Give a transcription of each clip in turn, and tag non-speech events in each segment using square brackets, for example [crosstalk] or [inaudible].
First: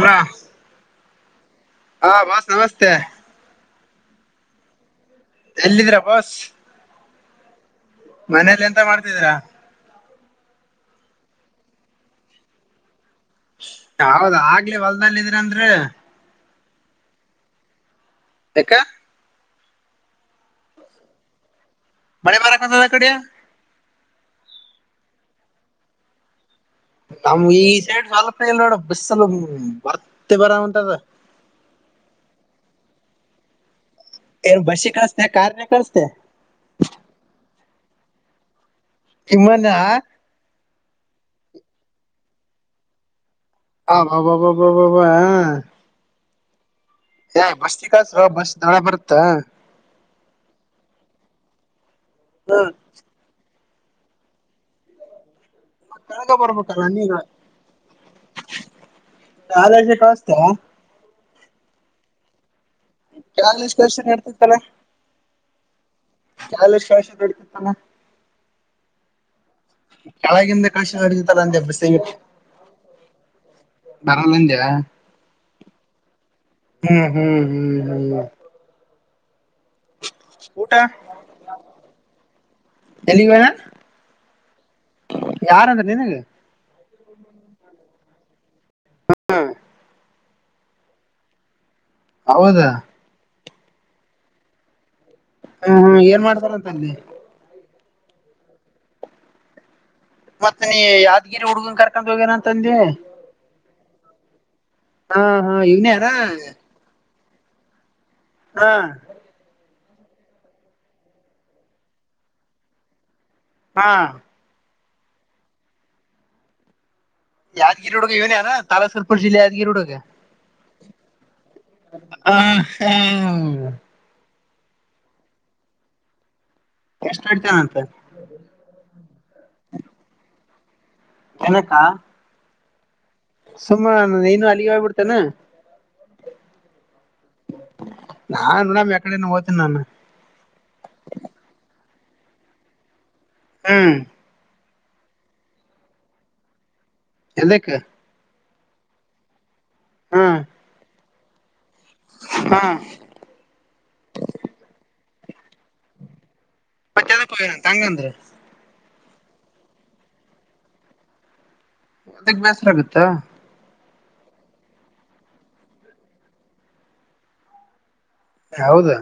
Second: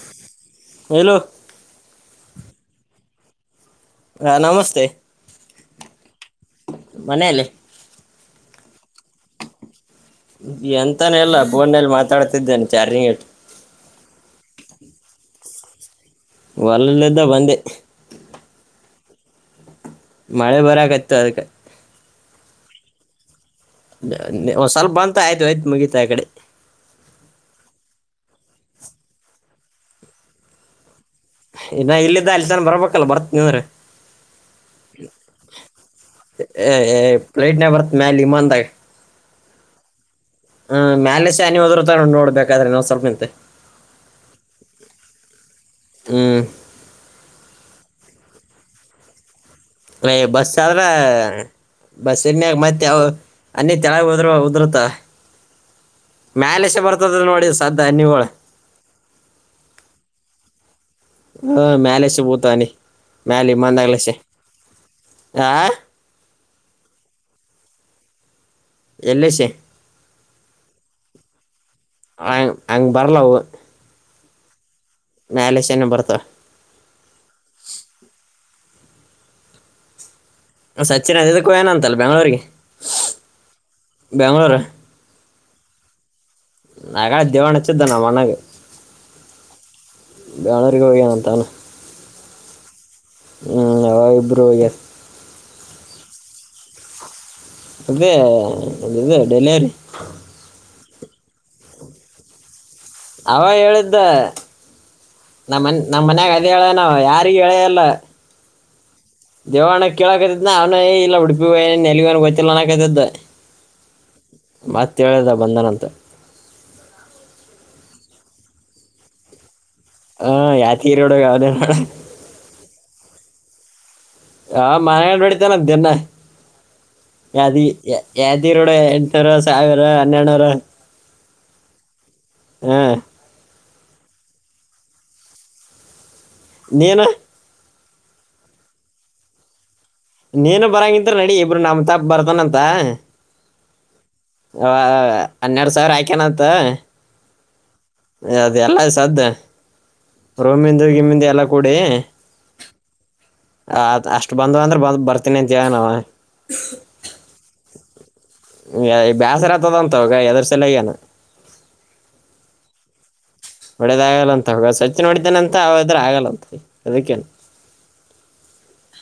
Hello hello ಹಾ ಬಸ್ ನಮಸ್ತೆ ಹಾ ನಮಸ್ತೆ ಎಲ್ಲಿದ್ದಿರಾ ಬಾಸ್ ಮನೇೆಯಲ್ಲಿ ಮನೇೆಯಲ್ಲಿ ಎಂತ ಮಾಡ್ತಿದೀರಾ ಎಂತಾನೆಲ್ಲ ಫೋನ್ ನಾಗ ಮಾತಾಡ್ತಿದ್ದೇನೆ ಚಾರ್ಜಿಂಗ್ ಇಟ್ಟು ಹೌದ ಆಗ್ಲಿ ಹೊಲ್ದಲ್ಲಿದ್ರಂದ್ರೆ ಹೊಲ್ದಿಂದ ಬಂದೆ ಯಕ್ಕ ಮಳೆ ಬರಕಾಯತ್ತು ಅದಕ್ಕೆ ಮಳೆ ಬರಕಂತದ ಆ ಕಡೆ [inaudible] ಸ್ವಲ್ಪ ಬಂತ ಆಯ್ತು ಆಯ್ತು ಮುಗೀತ ಈ ಕಡೆ ನಮ ಈ ಸೈಡ್ ಸ್ವಲ್ಪಲ್ ನೋಡ ಬಿಸ್ಸಲ್ಲ ಬರ್ತ್ತ ಬರವಂತದ ಇನ್ನ ಇಲ್ಲಿದ್ದ ಅಲ್ಲಿ ತಾನ ಬರ್ಬೇಕಲ್ಲ ಬರ್ತೀನಿಂದ್ರ ಏನ್ ಬಸ್ಸಿ ಕಳಸ್ತೆ ಕಾರ್ನೆ ಕಳಸ್ತೆ ಏ ಫ್ಲೈಟ್ನಾಗ್ ಬರ್ತ್ ಮ್ಯಾಲಿ ವಿಮಾನದಾಗ ವಿಮ್ಮನ್ ಹ್ಮ್ ಮ್ಯಾಲ ಶಾನಿ ಹದ್ರ್ತ ನೋಡ್ಬೇಕಾದ್ರೆ ನಾವ್ ಸ್ವಲ್ಪ ನಿಂತಂತೆ ಹಬ ಬಬ ಹ ಹ್ಮ ಏ ಬಸ್ತಿ ಕಳ್ಸೋ ಬಸ್ ಒಳಗ ಬರುತ್ತಾ ಅ ಬಸ್ ಆದ ಆದ್ರ ಬಸ್ ಇನ್ಯಾಗ ಮತ್ತೆ ಅನ್ನಿ ತಳಗ ಉದರು ಉದ್ರತ ಕೆಳಗ ಮ್ಯಾಲಸ ಬರ್ಬೇಕಲ್ಲ ಬರ್ತದ ನೋಡಿ ಸದ ನೀವಳ ಕಾಲೇಜಿಗೆ ಕಳಿಸ್ತಾ ಹ ಮ್ಯಲೆ ಸುಭೂತ ನೀ ಮ್ಯಲೆ ಕಾಲೇಜ್ ವಿಮಾನ ಕಳ್ಸ [unintelligible] ಚಾಲ ಶವಷ ಹಡ್ಕತ್ [unintelligible] [inaudible] ಎಲ್ಲಿ ಕೆಳಗಿಂದ ಕಳಸಿ ನಡಿದತ್ತಲ್ಲ ಅಂದೆ ಬಸ್ಸಿಗೆ ಹ ಹಂಗ ಬರ್ಲವು ಬರಲ್ಲಂದ ಮ್ಯಾಲಸನ ಬರ್ತಾವ ಹ್ಮ್ ಹ್ಮ್ ಹ್ಮ್ ಹ್ಮ್ ಊಟ ಸಚ್ಚಿನ್ ಅದ ಕಯನ ಅಂತಲ್ಲ ಬ್ಯಾಂಗಲೋರ್ ಗೆ ಎಲ್ಲಿಗಣ ಬೆಂಗಳೂರು ಯಾರಂದ್ರೆ ನಿನಗೆ ನಕ ದೇವಣಚ್ಚಿದ್ದ ನಮಣ್ಣಗೆ ಹ್ಮ ಬೆಂಗಳೂರಿಗೆ ಹೋಗನ್ ಅಂತಾನ ಹೌದಾ ಹ್ಮ್ ಇಬ್ಬರು ಹೋಗ್ಯಾರ ಹ್ಮ ಏನ್ ಮಾಡ್ತಾರಂತ ಅಲ್ಲಿ ಅದೇ ಅ ಇದು ಡೆಲಿವರಿ ಮತ್ ನೀ ಯಾದ್ಗಿರಿ ಹುಡ್ಗನ್ ಕರ್ಕೊಂಡ್ ಹೋಗೇನ ಅಂತ ಅಂದವಿ ಅವಾವ ಹೇಳಿದ್ದ ಹಾ ಹಾ ನಮ್ಮನ್ ನಮ್ಮ ಇವ್ನೇನ ಮನ್ಯಾಗ ಅದ ಹೇಳ ನಾವ ಯಾರ ರಿ ಹೇಳೇ ಇಲ್ಲ ಹಾ ದೇವಣ ಕೇಳಕತದ ನ ಅವ್ನ ಇಲ್ಲ ಉಡುಪಿಗೆ ಹೋಗ್ಯಾನ ಎಲ್ಲಿಗ್ ಹೋಗ್ಯಾನ ಗೊತ್ತಿಲ್ಲ ಅನಕತದ ಹಾ ಮತ್ ಹೇಳಿದ ಬಂದನಂತ ಯಾದಗಿರಿ ಹುಡುಗ ಇವನ ಅನಾ ತಾಲಾಸಕಲ್ಪು ಜಿಲ್ಲ ಯಾದಗಿರಿ [unintelligible] ಹಾ ಯಾದಗಿರಿ ರೋಡ್ ಯಾವ್ದೇ ಮಾಡ ಹಾ ಹಾ ಹಾ ಮನೆಗಂಡ ಬಡಿತಾನಂತನ ದಿನ್ನೇ ಎಷ್ಟ ಯಾದಿ ಇಡ್ತೇನಂತ ಯಾದಿರೋಡೆ ಎಂಟನೂರು ಸಾವಿರ ಹನ್ನೆರಡುನೂರು ಎನಕ್ಕಾ ಹ್ಮ ಸುಮ್ಮ ನೀನು ಅಲ್ಲಿಗೆ ಹೋಗ್ಬಿಡ್ತೇನ್ ನೀನು ನಾನ್ ಅಂದ್ರ ಮೇಕಡೆ ಹೋತೀನ ನಾನು ನೀನು ಬರಂಗಿದ್ರೆ ರೆಡಿ ಇಬ್ರು ನಮ್ ತಾಪ್ ಬರ್ತಾನಂತ ಹ್ಮ್ ಹಾ ಹಾ ಹನ್ನೆರಡು ಸಾವಿರ ಹಾಕಿನಂತ. ಎದಕ್ ಅದೆ ಎಲ್ಲ ಸದ್ ಹ್ಮ್ ರೋಮಿಂದ ಗಿಮಿಂದು ಎಲ್ಲ ಕೂಡಿ ಹಾ ಆ ಅಷ್ಟು ಬಂದ್ ಅಂದ್ರೆ ಬಂದ ಬರ್ತೀನಿ ಅಂತ ಹೇಳ್ನ ಅವ ಮತ್ತ ಏನಕ್ಕೆ [unintelligible] ತಂಗಂದ್ರು ಏಯ್ ಬ್ಯಾಸರಾಗ್ತದಂತವಾಗ [unintelligible] ಅದಕ್ ಬ್ಯಾಸರ ಆಗುತ್ತಾ ಒಡೇದ ಆಗಲ್ಲಂತ ಸಚಿನ್ ಹೊಡಿತನಂತ ಅವದ್ರ ಆಗಲ್ಲಂತ ಅದಕ್ಕೇನೆ ಹೌದಾ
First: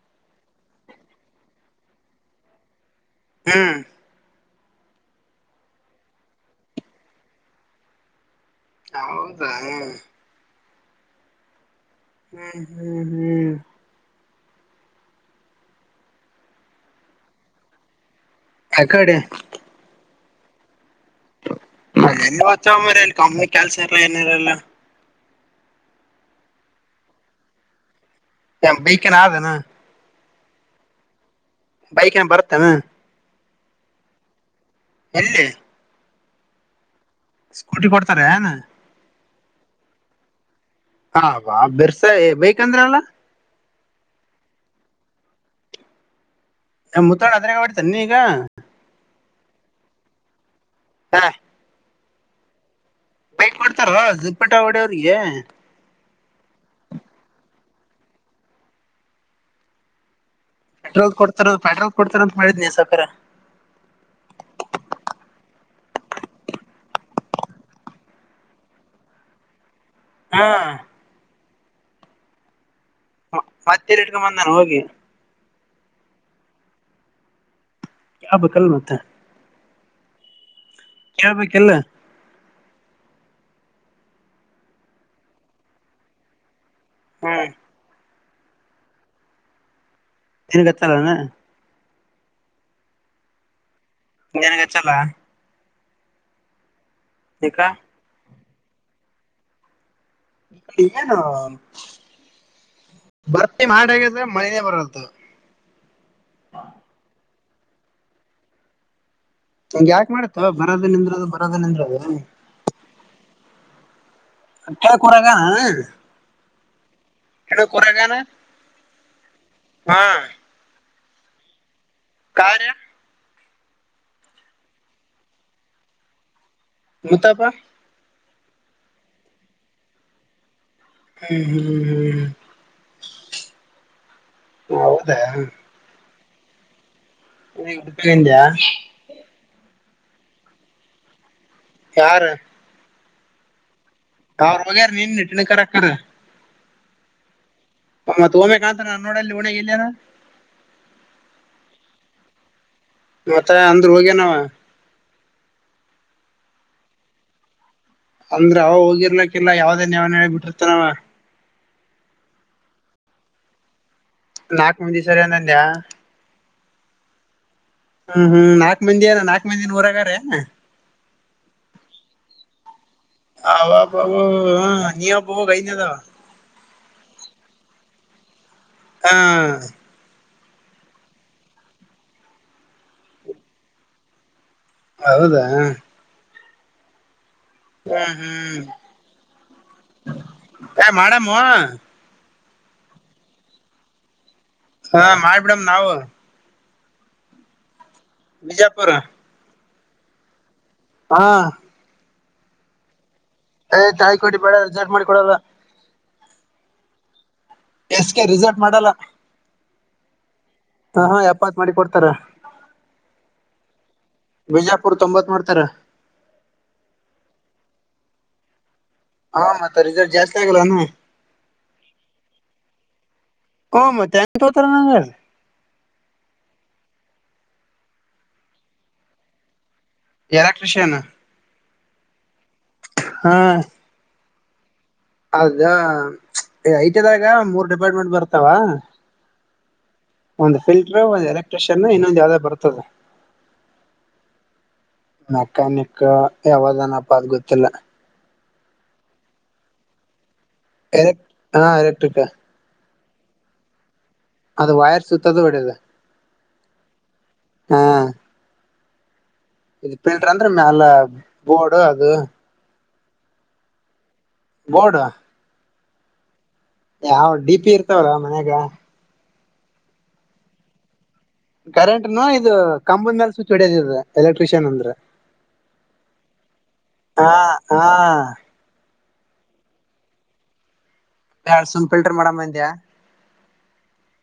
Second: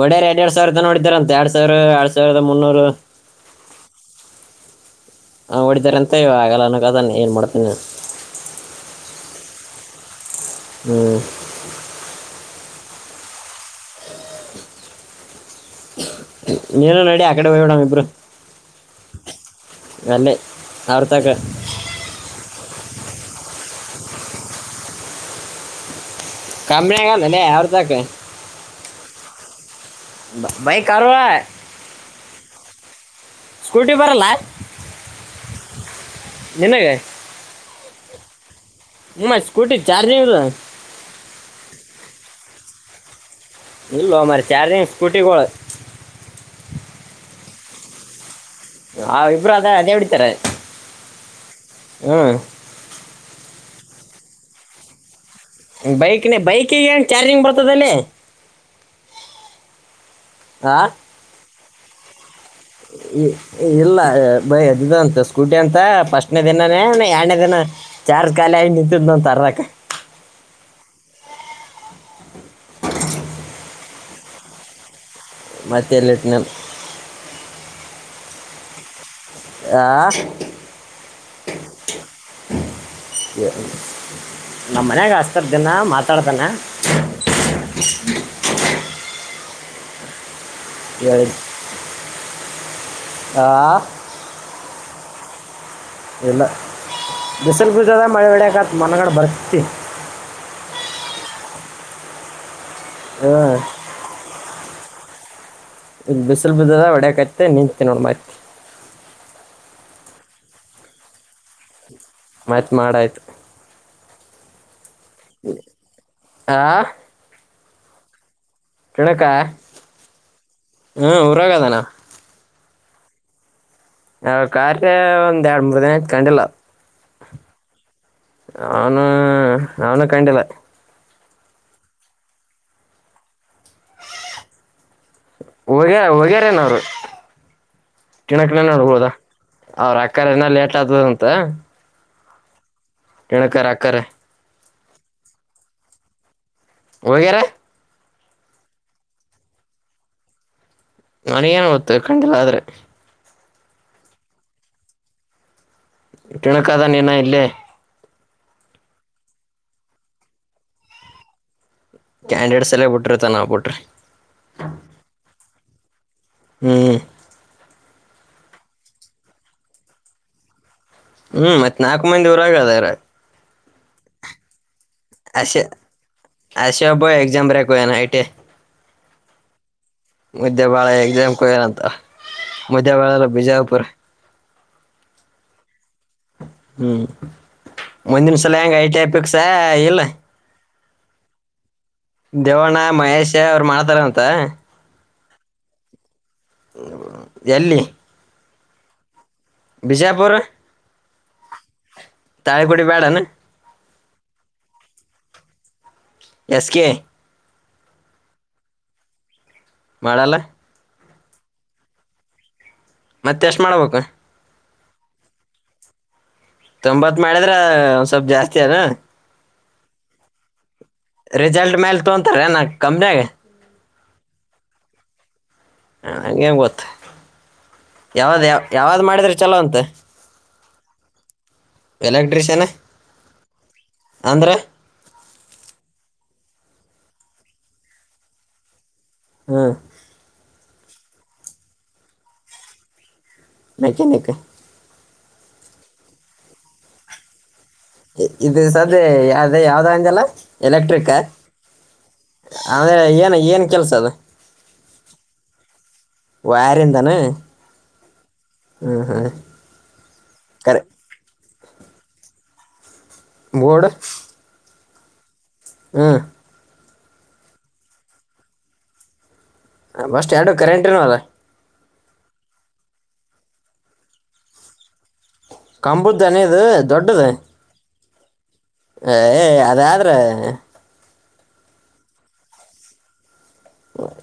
ಒಡೆಯರ್ ಎರಡ್ ಎರಡ್ ಸಾವಿರದ ನೋಡಿದಾರ ಅಂತ ಎರಡ್ ಸಾವಿರ ಎರಡ್ ಸಾವಿರದ ಮುನ್ನೂರು ಹ್ಮ್ ಹಾ ಹೊಡಿದಾರೆ ಅಂತ ಇ ಆಗಲ್ಲ ಅನಗದಾನ ಏನ್ ಮಾಡ್ತೇನಿ ಹೌದಾ ಹ್ಮ್ ಹ್ಮ್ ಹ್ಮ್ ಹ್ಮ್ ನೀನ ನಡಿ ಆ ಕಡೆ ಹೋಗಡಂಗ ಇಬ್ರು ಯಕಡೆ ಅಲ್ಲೇ ಅವ್ರ ತಕ ಎಲ್ಲ ಒಚ್ಚರ ಕಮ್ಮಿ ಕಲ್ಸರಲ್ಲನಿರಲ್ಲ ಕಮ್ಮಿ ಆಗಲ್ಲ ಅಲ್ಲೇ ಅವ್ರದಕೆ ಬೈಕನಾ ಅದೇನಾ ಬೈ ಬೈಕ್ ಕಾರೆ ಬೈಕೆನ್ ಬರ್ತ್ತಾನ ಸ್ಕೂಟಿ ಬರಲ್ಲ [unintelligible] ನಿನಗೆ ಸ್ಕೂಟಿ ಕೊಡ್ತಾರೆ ಏನ್ ನಿಮ್ಮ ಸ್ಕೂಟಿ ಚಾರ್ಜಿಂಗ್ ಇಲ್ಲ ಹ ಬಾ ಬೆರ್ಸ ಬೇಕಂದ್ರ ಅಲ್ಲ ಇಲ್ಲೋ ಮ್ರ ಚಾರ್ಜಿಂಗ್ ಸ್ಕೂಟಿ ಗೊಳ್ ತನ್ನಿಗ ಹಾ ಇಬ್ರಗ ಅದೇ ಒಡೀತಾರೆ ಹಾ ಹ್ಮ್ ಬೈಕ್ ಕೊಡ್ತರೋ ಜಿಪ್ಪಟ ಒಡಿ ಅವ್ರಿಗೆ ಬೈಕ್ನೆ ಬೈಕಿಗೆ ನ್ ಚಾರ್ಜಿಂಗ್ ಬರ್ತದಲೆ ಪೆಟ್ರೋಲ್ ಕೊಡ್ತಾರ ಪೆಟ್ರೋಲ್ ಕೊಡ್ತಾರ ಮಾಡಿದ್ನಿ ಸಾವಕಾರ ಇಲ್ಲ ಬಯ ಇದ್ ಅಂತೆ ಸ್ಕಡ್ ಅಂತ ಫಸ್ಟ್ನೇ ದಿನಾನೇ ಎರಡನೇ ದಿನ ಚಾರ್ಜ್ ಕಾಲಿ ಆಗ ನಿಂತಿದ್ನಂತ ಅರಕ್ಕ ಹಾ [inaudible] ಮತ್ತೆಲ್ಲಿ ಇಟ್ಕೊಂಡ ಬಂದಾನು ಹೋಗಿ ಮತ್ತೆಲ್ಲಿಟನ ಅಬ್ ಕಲ್ ಮತ್ತ ಆ ಕೇಳ್ಬೇಕಿಲ್ಲ ನಮ್ಮ ಮನ್ಯಾಗ ಹಸ್ತರ್್ದಿನ ಮಾತಾಡ್ತೇಾನ ಹ್ಮ್ ತಿಿನ ಕತ್ತಲ್ಲ ಹೇಳಿ ಆ ನನ್ಗೆಚ್ಚಲ್ಲ ಇಲ್ಲ ಈಗ ಬಿಸಲುಗಜದ ಮಳೆ ಬೆಳಕತ್ ಮನಗಡೆ ಬರ್ತತಿ ನ ಬರ್ತ ಹ್ಞೂ ಮಾಡಗಿದ್ರೆ ಮಳನೇ ಬರದು ಇ ಬಿಸಿಲ್ ಬಿದದ ಒಡಕೈತೆ ನಿಂತ ನೋಡ ಮತಿ ಹಂಗ್ ಯಾಕಕ್ ಮಾಡತ ಬರದದು ನಿಂದ್ರದದು ಬರದದು ನಿಂದ್ರದು ಮತ್ ಮಾಡಾಯ್ತು ಅ ಕೆ ಕೊರಗ ಹ ಆ ಎನ ಕೊರಗಾನ ಕೆಳಕ ಹ್ಮ ಊರಾಗದಾನ ಕಾರಾರ ಹ ಕಾರ ಒಂದ್ ಎರಡ್ ಮೂರ್ ದಿನ ಇತ್ಕೊಂಡಿಲ್ಲ ಉತಪ ಅವನು ಅವನು ಕಂಡಿಲ್ಲ ಹ್ಮ್ ಹ್ಮ್ ಹ್ಮ್ ಹೌದಾ ನ ನೀ ಉಡುಂದಯಾ ಅವ್ರ ಅಕ್ಕರ ಏನ ಲೇಟ್ ಆದದಂತ ಚಾರ್ ಕೆಣಕರ ಆಕ್ಕ ಟಾವ ವಗ ನೀ ನಟನೆ ಕರ ಕರ ವೇರ ಅಮ್ಮ ತೋಮೆ ಕಾಣಂತ ನಾನ್ ನೋಡಲ್ಲಿ ಣಗ ಇಲ್ಲೇನ ನನಗಏನ್ ಗತ್ತು ಕಖಂಡಿಲ್ಲ ಆದ್ರೆ ಮತ್ತೆ ಅಂದ್ರು ಹೋಗೇನವ ತಿಣಕದ ನೀನ ಇಲ್ಲೇ ಅಂದ್ರ ಅವ ಹೋಗಿರ್ಲಕ್ಕಿಲ್ಲ ಯಾವ್ದೇ ನವ ನಳ ಬಿಟ್ಟಿರ್ತನವ ಕ್ಯಾಂಡಿಡೇಟ್ಸ್ ಎಲ್ಲೇ ಬಿಟ್ರಿ ತ ನವು ಬಿಟ್ರಿ ನಾಲ್ಕು ಮಂದ ದಿವಸವರೆನಂದಯ ಹ್ಮ್ ಹ್ಮ ಹ್ಮ್ ನಾಕಕ್ ಮಂದಿಏನ ನಾಕಕ್ ಮಂದಿಿನ ಊರಗಾರ ಹ್ಮ್ ಮತ್ ನಾಲ್ಕು ಮಂದಿ ಊರ ಆಗದಾರ ಹಬ ಹ ನೀಬ ಕೈ ನದಾವ ಆಸ ಹ ಬ ಎಕ್ಾಮ ಬ್ರ್ಯಾ ಕನ ಟೆ ಹಾ ಮಧ್ಯ್ಯಾ ಬಾಳ ಎಕ್ಸಾಮ್ ಕೊಯಾರ ಅಂತ ಮಧ್ಯ್ಯಾ ಬಾಳ ಎಲ್ಲ ಬಿಜಾಪುರ ಹೌದಾ ಹ್ಮ್ ಹ್ಮ್ ಒಂದಿನಸಲ ಹ್ಮ್ ಹೆಂಗ ಐಟಿಪಿಕ್ಸ ಇಲ್ಲ ಏ ಮಾಡಮ್ಮು ಹಾ ದೇವಣ್ಣ ಮಹೇಶ ಅವ್ರು ಮಾಡ್ತಾರ ಅಂತ ಹ ಮಾಡ್ಬಿಡಮ ನಾವು ಹ್ಮ ಎಲ್ಲಿಿ ಬಿಜಾಪುರ ಬಿಜಯಪುರ್ ಹಾ ತಾಯ್ ಕುುಡಿ ಬ್ಯಾಡಾನ್ ಏ ತಾಳಿಕೋಟಿ ಬೇಡ ಅರ್ಜೆಂಟ್ ಮಾಡಿ ಕೊಡಲ್ಲ. ಎಸ್ಕೆ ಎಸ್ ಕೆ ರಿಸರ್ಟ್ ಮಾಡಲ್ಲ. ಮಾಡಲ್ಲ ಹ ಹಾ ಎಪ್ಪತ್ ಮಾಡಿ ಕೊಡ್ತಾರ. ಮತ್ ಎಷ್ಟ್ ಮಾಡ್ಬೇಕು ಬಿಜಾಪುರ್ ತೊಂಬತ್ ಮಾಡ್ತಾರ. ತೊಂಬತ್ ಮಾಡಿದ್ರೆ ಸ್ವಲ್ಪ್ ಜಾಸ್ತಿ ಅದ. ಹಾ ಮತ್ತ ರಿಸಲ್ಟ್ ಜಾಸ್ತಿ ಆಗಲೆನ ರಿಸಲ್ಟ್ ಮೇಲ್ ತೊಂತಾರನ ಮ ಕಂಪ್ನಿಗೆ. ಹು ಮತ್ತೆ ಎಂಗ್ ತಗೊತರಣದು. ಹ ಹ ಹೆಂಗ ಗೊತ್ ಯಾವ್ದ್ ಯಾವ ಯಾವಾದ್ ಮಾಡಿದ್ರೆ ಚಲೋ ಅಂತೆ ಎಲೆಕ್ಟ್ರಿಷ್ಯನ್. ಎಲೆಕ್ಟ್ರಿಷಿಯನ್ ಹಾ ಅಂದ್ರೆ ಅದ ಐಟಿದಾಗೆ ಮೂರ್ ಡಿಪಾರ್ಟ್ಮೆಂಟ್ ಬರ್ತಾವ. ಹ್ಮ ಒಂದು ಫಿಲ್ಟ್ರು ಒಂದ್ ಎಲೆಕ್ಟ್ರಿಷಿಯನ್ ಇನ್ನೊಂದು ಯಾವ್ದೊ ಬರ್ತದೆ. ಮ್ಯಾಕನಿಕ್ಕ ಮೆಕ್ಯಾನಿಕ್ ಯಾವ್ದನಪ ಅದು ಗೊತ್ತಿಲ್ಲ. ಇದು ಸದ ಅದೇ ಯಾವ್ದ ಅಂಗಲ್ಲ ಎಲೆಕ್ಟ್ರಿಕ ಎಲೆಕ್ ಹಾ - ಎಲೆಕ್ಟ್ರಿಕ್ - ಅದೆ ಏನ್ ಏನ್ ಕೆಲ್ಸ ಅದು. ಅದು ವೈರ್ ಸುುತ್ತದ [unintelligible] ವೈರಿಂದೇನಾ ಹಾ ಹ್ಮ ಹ್ಮ ಇದು ಫಿಲ್ಟರ್ ಅಂದ್ರೆ ಮೆಲ ಬೋರ್ಡ್ ಅದು. ಬೋಡ ಬೊಡ್ ಹ್ಮ ಯಾವ್ ಡಿ ಪಿ ಇರ್ತಾವಲ್ಲ ಮನ್ಯಾಗ. ಬಸ್ಟ್ ಎರಡು ಕರೆಂಟ್ ನು ಅದ. ಕರೆಂಟ್ನು ಇದು ಕಂಬಲ್ ಮೇಲೆ ಸುಚ್ ಹೊಡ್ಯದಿದ್ರ ಎಲೆಕ್ಟ್ರಿಷಿಯನ್ ಅಂದ್ರ. ಕಂಬುದೆನಾ ಇದು ದೊಡ್ದ್ ಹಾ ಏ ಅದ್ ಆದ್ರೆ ಎಳ್ ಸುಮ್ ಫಿಲ್ಟರ್ ಮಾಡ ಮಂದ್ಯಾ.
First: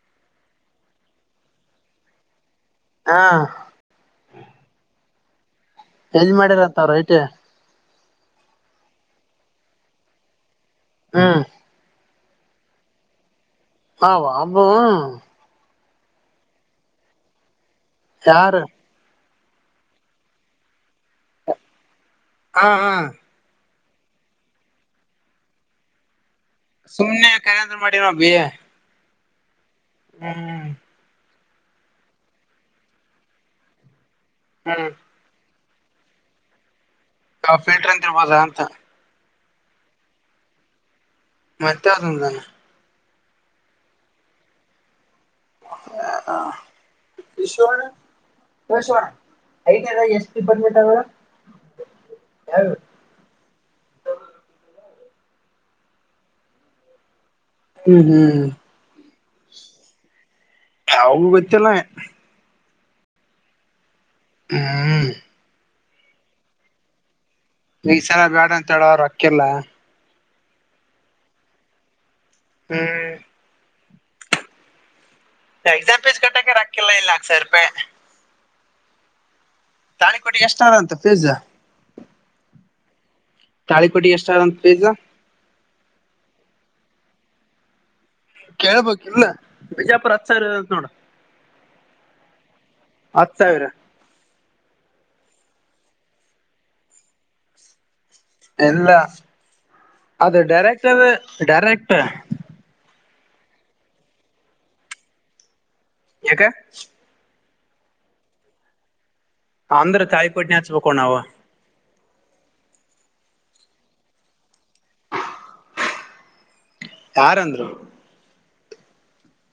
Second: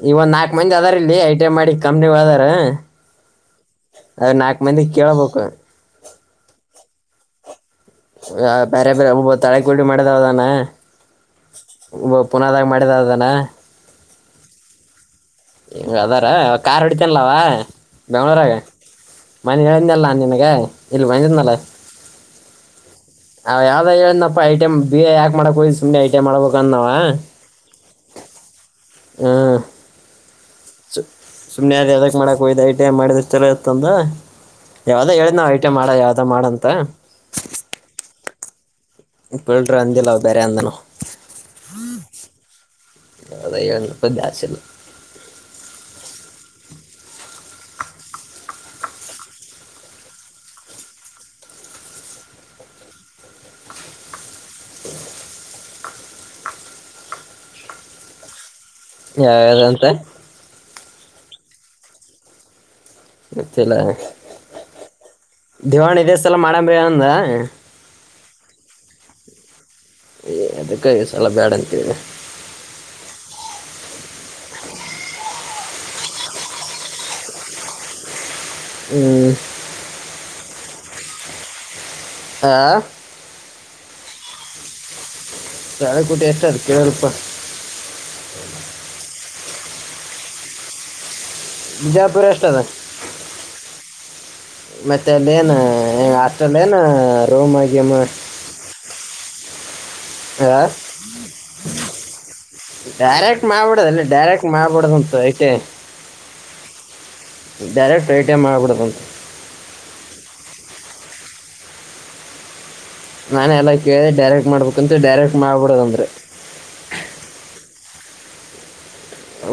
ಇವ್ಂದ್ ನಾಲ್ಕು ಮಂದಿ ಅದಾರ್ ಇಲ್ಲಿ ಐ ಟಿ ಐ ಮಾಡಿ ಕಂಪ್ನಿಗಳು ಅದಾರ. ಹಾ ಅದೇ ನಾಕ್ ಮಂದಿ ಕೇೇಳಬೇಕು. ಎಲ್ ಮಾಡಿರಂತ್ರ ಅವ್ರ್ ಐಟಿಐ. ಬೇರೆ ಬೇರೆ ಒಬ್ಬ ತಳೆ ಗುಂಡಿ ಮಾಡಿದ ನದಾನ. ಹ್ಮ ಪುನಾದಾಗ ಮಾಡಿದನ್ ಅದಾನ. ಹ ಅಬ್ಬೊ ಅದಾರ ಕಾರ್ ಅಡಿತನಲವಾ ಬೆಂಗ್ಳೂರಿಗೆ. ಯಾರು ಮನೆ ಹೇಳದ್ನಲ್ಲ ನಿನಗೆ ಇಲ್ ಬಂದಿದ್ನಲ್ಲ. ಹಾ ಹಾ ಯಾವ್ದ್ ಹೇಳನಪ್ಪ ಐಟಮ್ ಬಿ ಎ ಎಕ್ ಮಾಡಕ್ ಹೋಯ್ತಿ ಸುಮ್ನೆ. ಮಾಡ್ಬೇಕಂದಾವ ಸುಮ್ನೆ ಕರೆಂದ್ರ ಮಾಡಿನೋ ಹಾ [unintelligible] ಹ್ಮ ಸುಮ್ನೆಾಗ ಯಾವದಕ್ ಮಾಡಕ್ೋಯ್ದ ಐಟ ಮಾಡಿದ್ರ ಚಲೋ ಇತ್ತ ಅಂದ ಹ್ಮ್ ಯಾವದ ಹೇಳ್ ನಾವವು ಬಟೆ ಮಾಡ ಯಾವ್ದ ಮಾಡ ಅಂತ ಕಫಿಲ್ಟ್ರ ಅಂತಿರ್ಬದ ಅಂತ ಇ ಬಿಲ್ಡ್ರ ಅಂದಿಲ್ಲ ಅವ ಬೇರೆ ಅಂದನು ಮತ್ತೆ ಅದುಂತಾನ ಹ ಅದಣ್ಣ [unintelligible] ಇ ದಾಾಸಲ್ಲ ಹ ಹ [unintelligible] ಹಿಸೋಣ ಹಿಸೋಣ ಐತದ ಎಷ್ಟ ಬಂದಬಟ ಅವ್ರ [unintelligible] ಯಾರ [inaudible] [unintelligible] ಹ್ಮ್ ಹ್ಮ್ ಯದಂತ ಯಾವೂ ಗೊತ್ತಿಲ್ಲ ಗೊತ್ತಿಲ್ಲ ಹ್ಮ್ ದಿವವಾಣಿ ಇದೇ ಸಲ ಮಾಡಂಬೀ ಅಂದ ಈ ಸಲ ಬೇಡ ಅಂತ ಹೇಳ ಅವರು [unintelligible] ರೊಕ್ಕಿಲ್ಲ ಏ ಅದಕ್ಕೆ ಸಲ ಬ್ಯಾಡ [unintelligible] ಅಂತಂತಿದನ ಹ್ಮ ಎಕ್ಸಾಮ್ ಪೀಸ್ ಕಟ್ಟಕ ರ [unintelligible] ಇಲ್ಲಾಕ್ಸ ರಪೆ ಹ್ಮ್ [inaudible] ತಾನ ಕೊಟ್ಟ [unintelligible] ಎಷ್ಟಾರ ಅಂತ ಪಿಜಜ [unintelligible] ಆ ಹಿಕೋಟ್ಟಿಗೆ [unintelligible] ಎಷ್ಟು ರಂತ ಫೀಸು ತಾಳಿಕೋಟಿ ಎಷ್ಟ ಅದಕ್ಕೆೇಳ ಎಲ್ಪ ಕೇಳ್ಬೇಕಿಲ್ಲ ಬಿಜಾಪು ಹತ್ ಸರ್ ನೋಡ ಬಿಜಾಪುರ ಅಷ್ಟದ ಹತ್ ಸಾವಿರ ಮತ್ತೆ ಅಲ್ಲಿ ಏನು ಹೆಗೆ ಹಸ್ಟೆಲ್ ಏನು ರೂಮ್ ಆಗ್ಯಮ್ಮ ಎಲ್ಲ ಅದು ಡೈರೆಕ್ಟ ಅ ಡರೆಕ್ಟ್ ಡೈರೆಕ್ಟ್ ಮಾಡ್ಬಡುದ ಅಲ್ಲಿ ಡೈರೆಕ್ಟ್ ಮಾಡಬಿಡದುಂತು ಐತೆ ಯಾಕೆ ಡೈರೆಕ್ಟ್ ಐ ಟಿ್ ಮಾಡ್ಬಿಡುತ್ತಂತ ಅಂದ್ರೆ ತಾಯಿಪೋಟ್ಟನ ಹಾಚ್ಬೇಕು ನಾವವು ನಾನು ಎಲ್ಲ ಕೇಳಿದೆ ಡೈರೆಕ್ಟ್ ಮಾಡ್ಬೇಕಂತ ಡೈರೆಕ್ಟ್ ಮಾಡ್ಬಿಡೋದಂದ್ರೆ ಯಾರಂದ್ರು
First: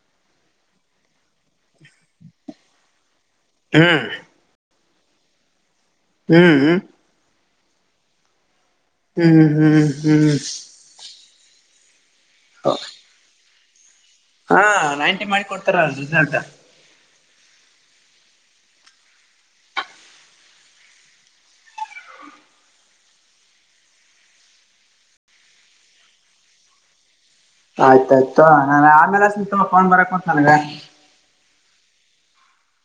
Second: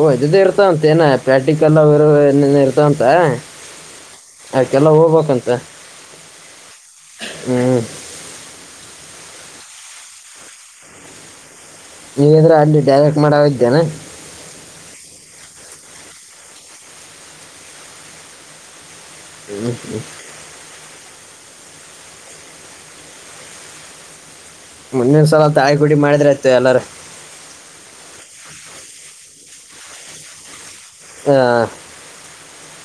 ಓ ಇದದುದೇ ಇರ್ತಾ ಉಂತೇನ ಪ್ಯಾಟಿ ಅಕ್ಕೆಲ್ಲರ ಇರ್ತಂತ ಹ್ಮ್ ಆಕಲ್ಲ ಹೋಗ್ಬೇಕಂತ ಹ್ಮ್ ಹ್ಮ್ ಹ್ಮ್ ಹ್ಮ್ ಹ್ಮ್ ಹ್ಮ್ ನೀವಂದ್ರೆ ಹ್ಮ್ ಅಲ್ಲಿ ಡೈರೆಕ್ಟ್ ಮಾಡ ಇದ್ದೇನೆ ಹಾ ನೈಂಟಿ ಮಾಡಿ ಕೊಡ್ತಾರ ರಿಸಲ್ಟ್ ಹ್ಮ್ ಹ್ಮ್ ಮುಂದಿನ ಸಲ ತಾಳಿಕೋಟಿ ಮಾಡಿದ್ರ ಇತ ಎಲ್ಲಾರ ಆಯ್ತಾಯಯ್ತು ನಾನ ಆ್ಮೇಲೆ ಸ್ತ ಕೊಂಡ್ ಬರಕ್ ಕೊ ನನಗ ಹ [inaudible]